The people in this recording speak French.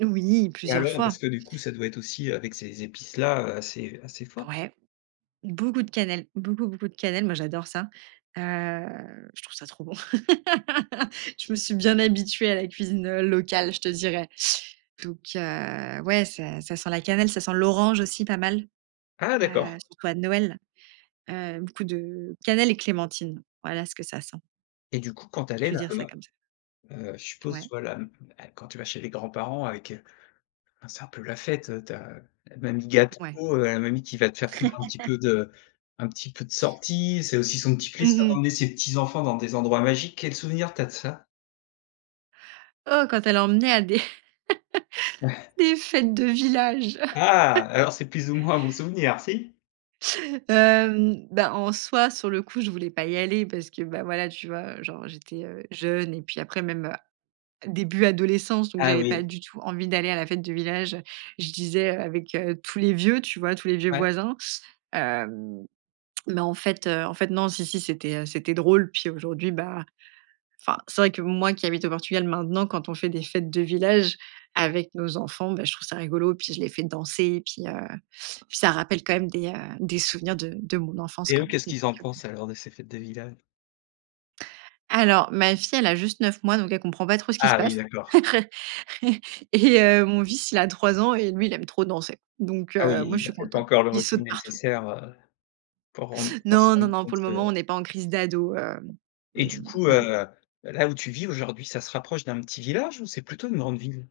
Oui, Et plusieurs alors? Parce fois! que, du coup, ça doit être aussi, heu, avec ces épices-là, heu, assez assez fort? Ouais. Beaucoup de cannelle, beaucoup, beaucoup de cannelle. Moi, j'adore ça. Heu, je trouve ça trop bon. Je me suis bien habituée à la cuisine, heu, locale, je te dirais. Donc, heu, ouais, ça ça sent la cannelle, ça sent l'orange aussi, pas mal, Ah! heu, D'accord. surtout à Noël. Heu, beaucoup de, heu, cannelle et clémentine. Voilà, ce que ça sent Et du coup, quand tu allais je vais dire ça là-bas, comme ça. heu, je suppose tu Ouais. vois la m et quand tu vas chez les grands-parents avec heu, bah, c'est un peu la fête, heu, tu as, heu, la mamie gâteau, Ouais. heu, la mamie qui va te faire un petit peu de un petit peu de sorties. C'est aussi son petit Mmh plaisir mh. d'emmener ses petits-enfants dans des endroits magiques. Quel souvenir tu as de ça? Oh! Quand elle emmenait à des Ouais! des fêtes de village. Ah! Alors, c'est plus ou moins un bon souvenir, si? Hem, bah en soi, sur le coup, je voulais pas y aller parce que, bah, voilà, tu vois, heu, genre j'étais, heu, jeune et puis, après, même, heu, début adolescence, donc, Ah j'avais pas oui. du tout envie d'aller à la fête du village. Je disais: «Heu, avec, heu, tous les vieux, tu vois, tous les vieux Ouais. voisins». Hem, mais, en fait, heu, en fait, non, si, si. C'était, heu, c'était drôle. Puis, aujourd'hui, bah, enfin, c'est vrai que, moi qui habite au Portugal maintenant, quand on fait des fêtes de village avec nos enfants, beh, je trouve ça rigolo. Puis, je les fais danser. Puis, heu, puis ça rappelle quand même des, heu, des souvenirs de de mon enfance Et quand eux, même. qu'est-ce Donc, qu'ils en heu pensent, alors, de ces fêtes de village? Alors, ma fille, elle a juste 9 mois, donc elle comprend pas trop ce qui se Ah! Oui, passe d'accord. et heu, mon fils, il a 3 ans et lui, il aime trop danser. Donc, Ah oui, heu, moi, i il je avait suis pas peut-être pas contente. encore le Il recul saute partout. nécessaire, heu, pour rendre pour se Non, non, rendre non. compte Pour le moment, on de n'est pas en crise d'ado, hem, Et oui, du hem, coup, heu, mais bon. heu, là où tu vis aujourd'hui, ça se rapproche d'un petit village ou c'est plutôt une grande ville?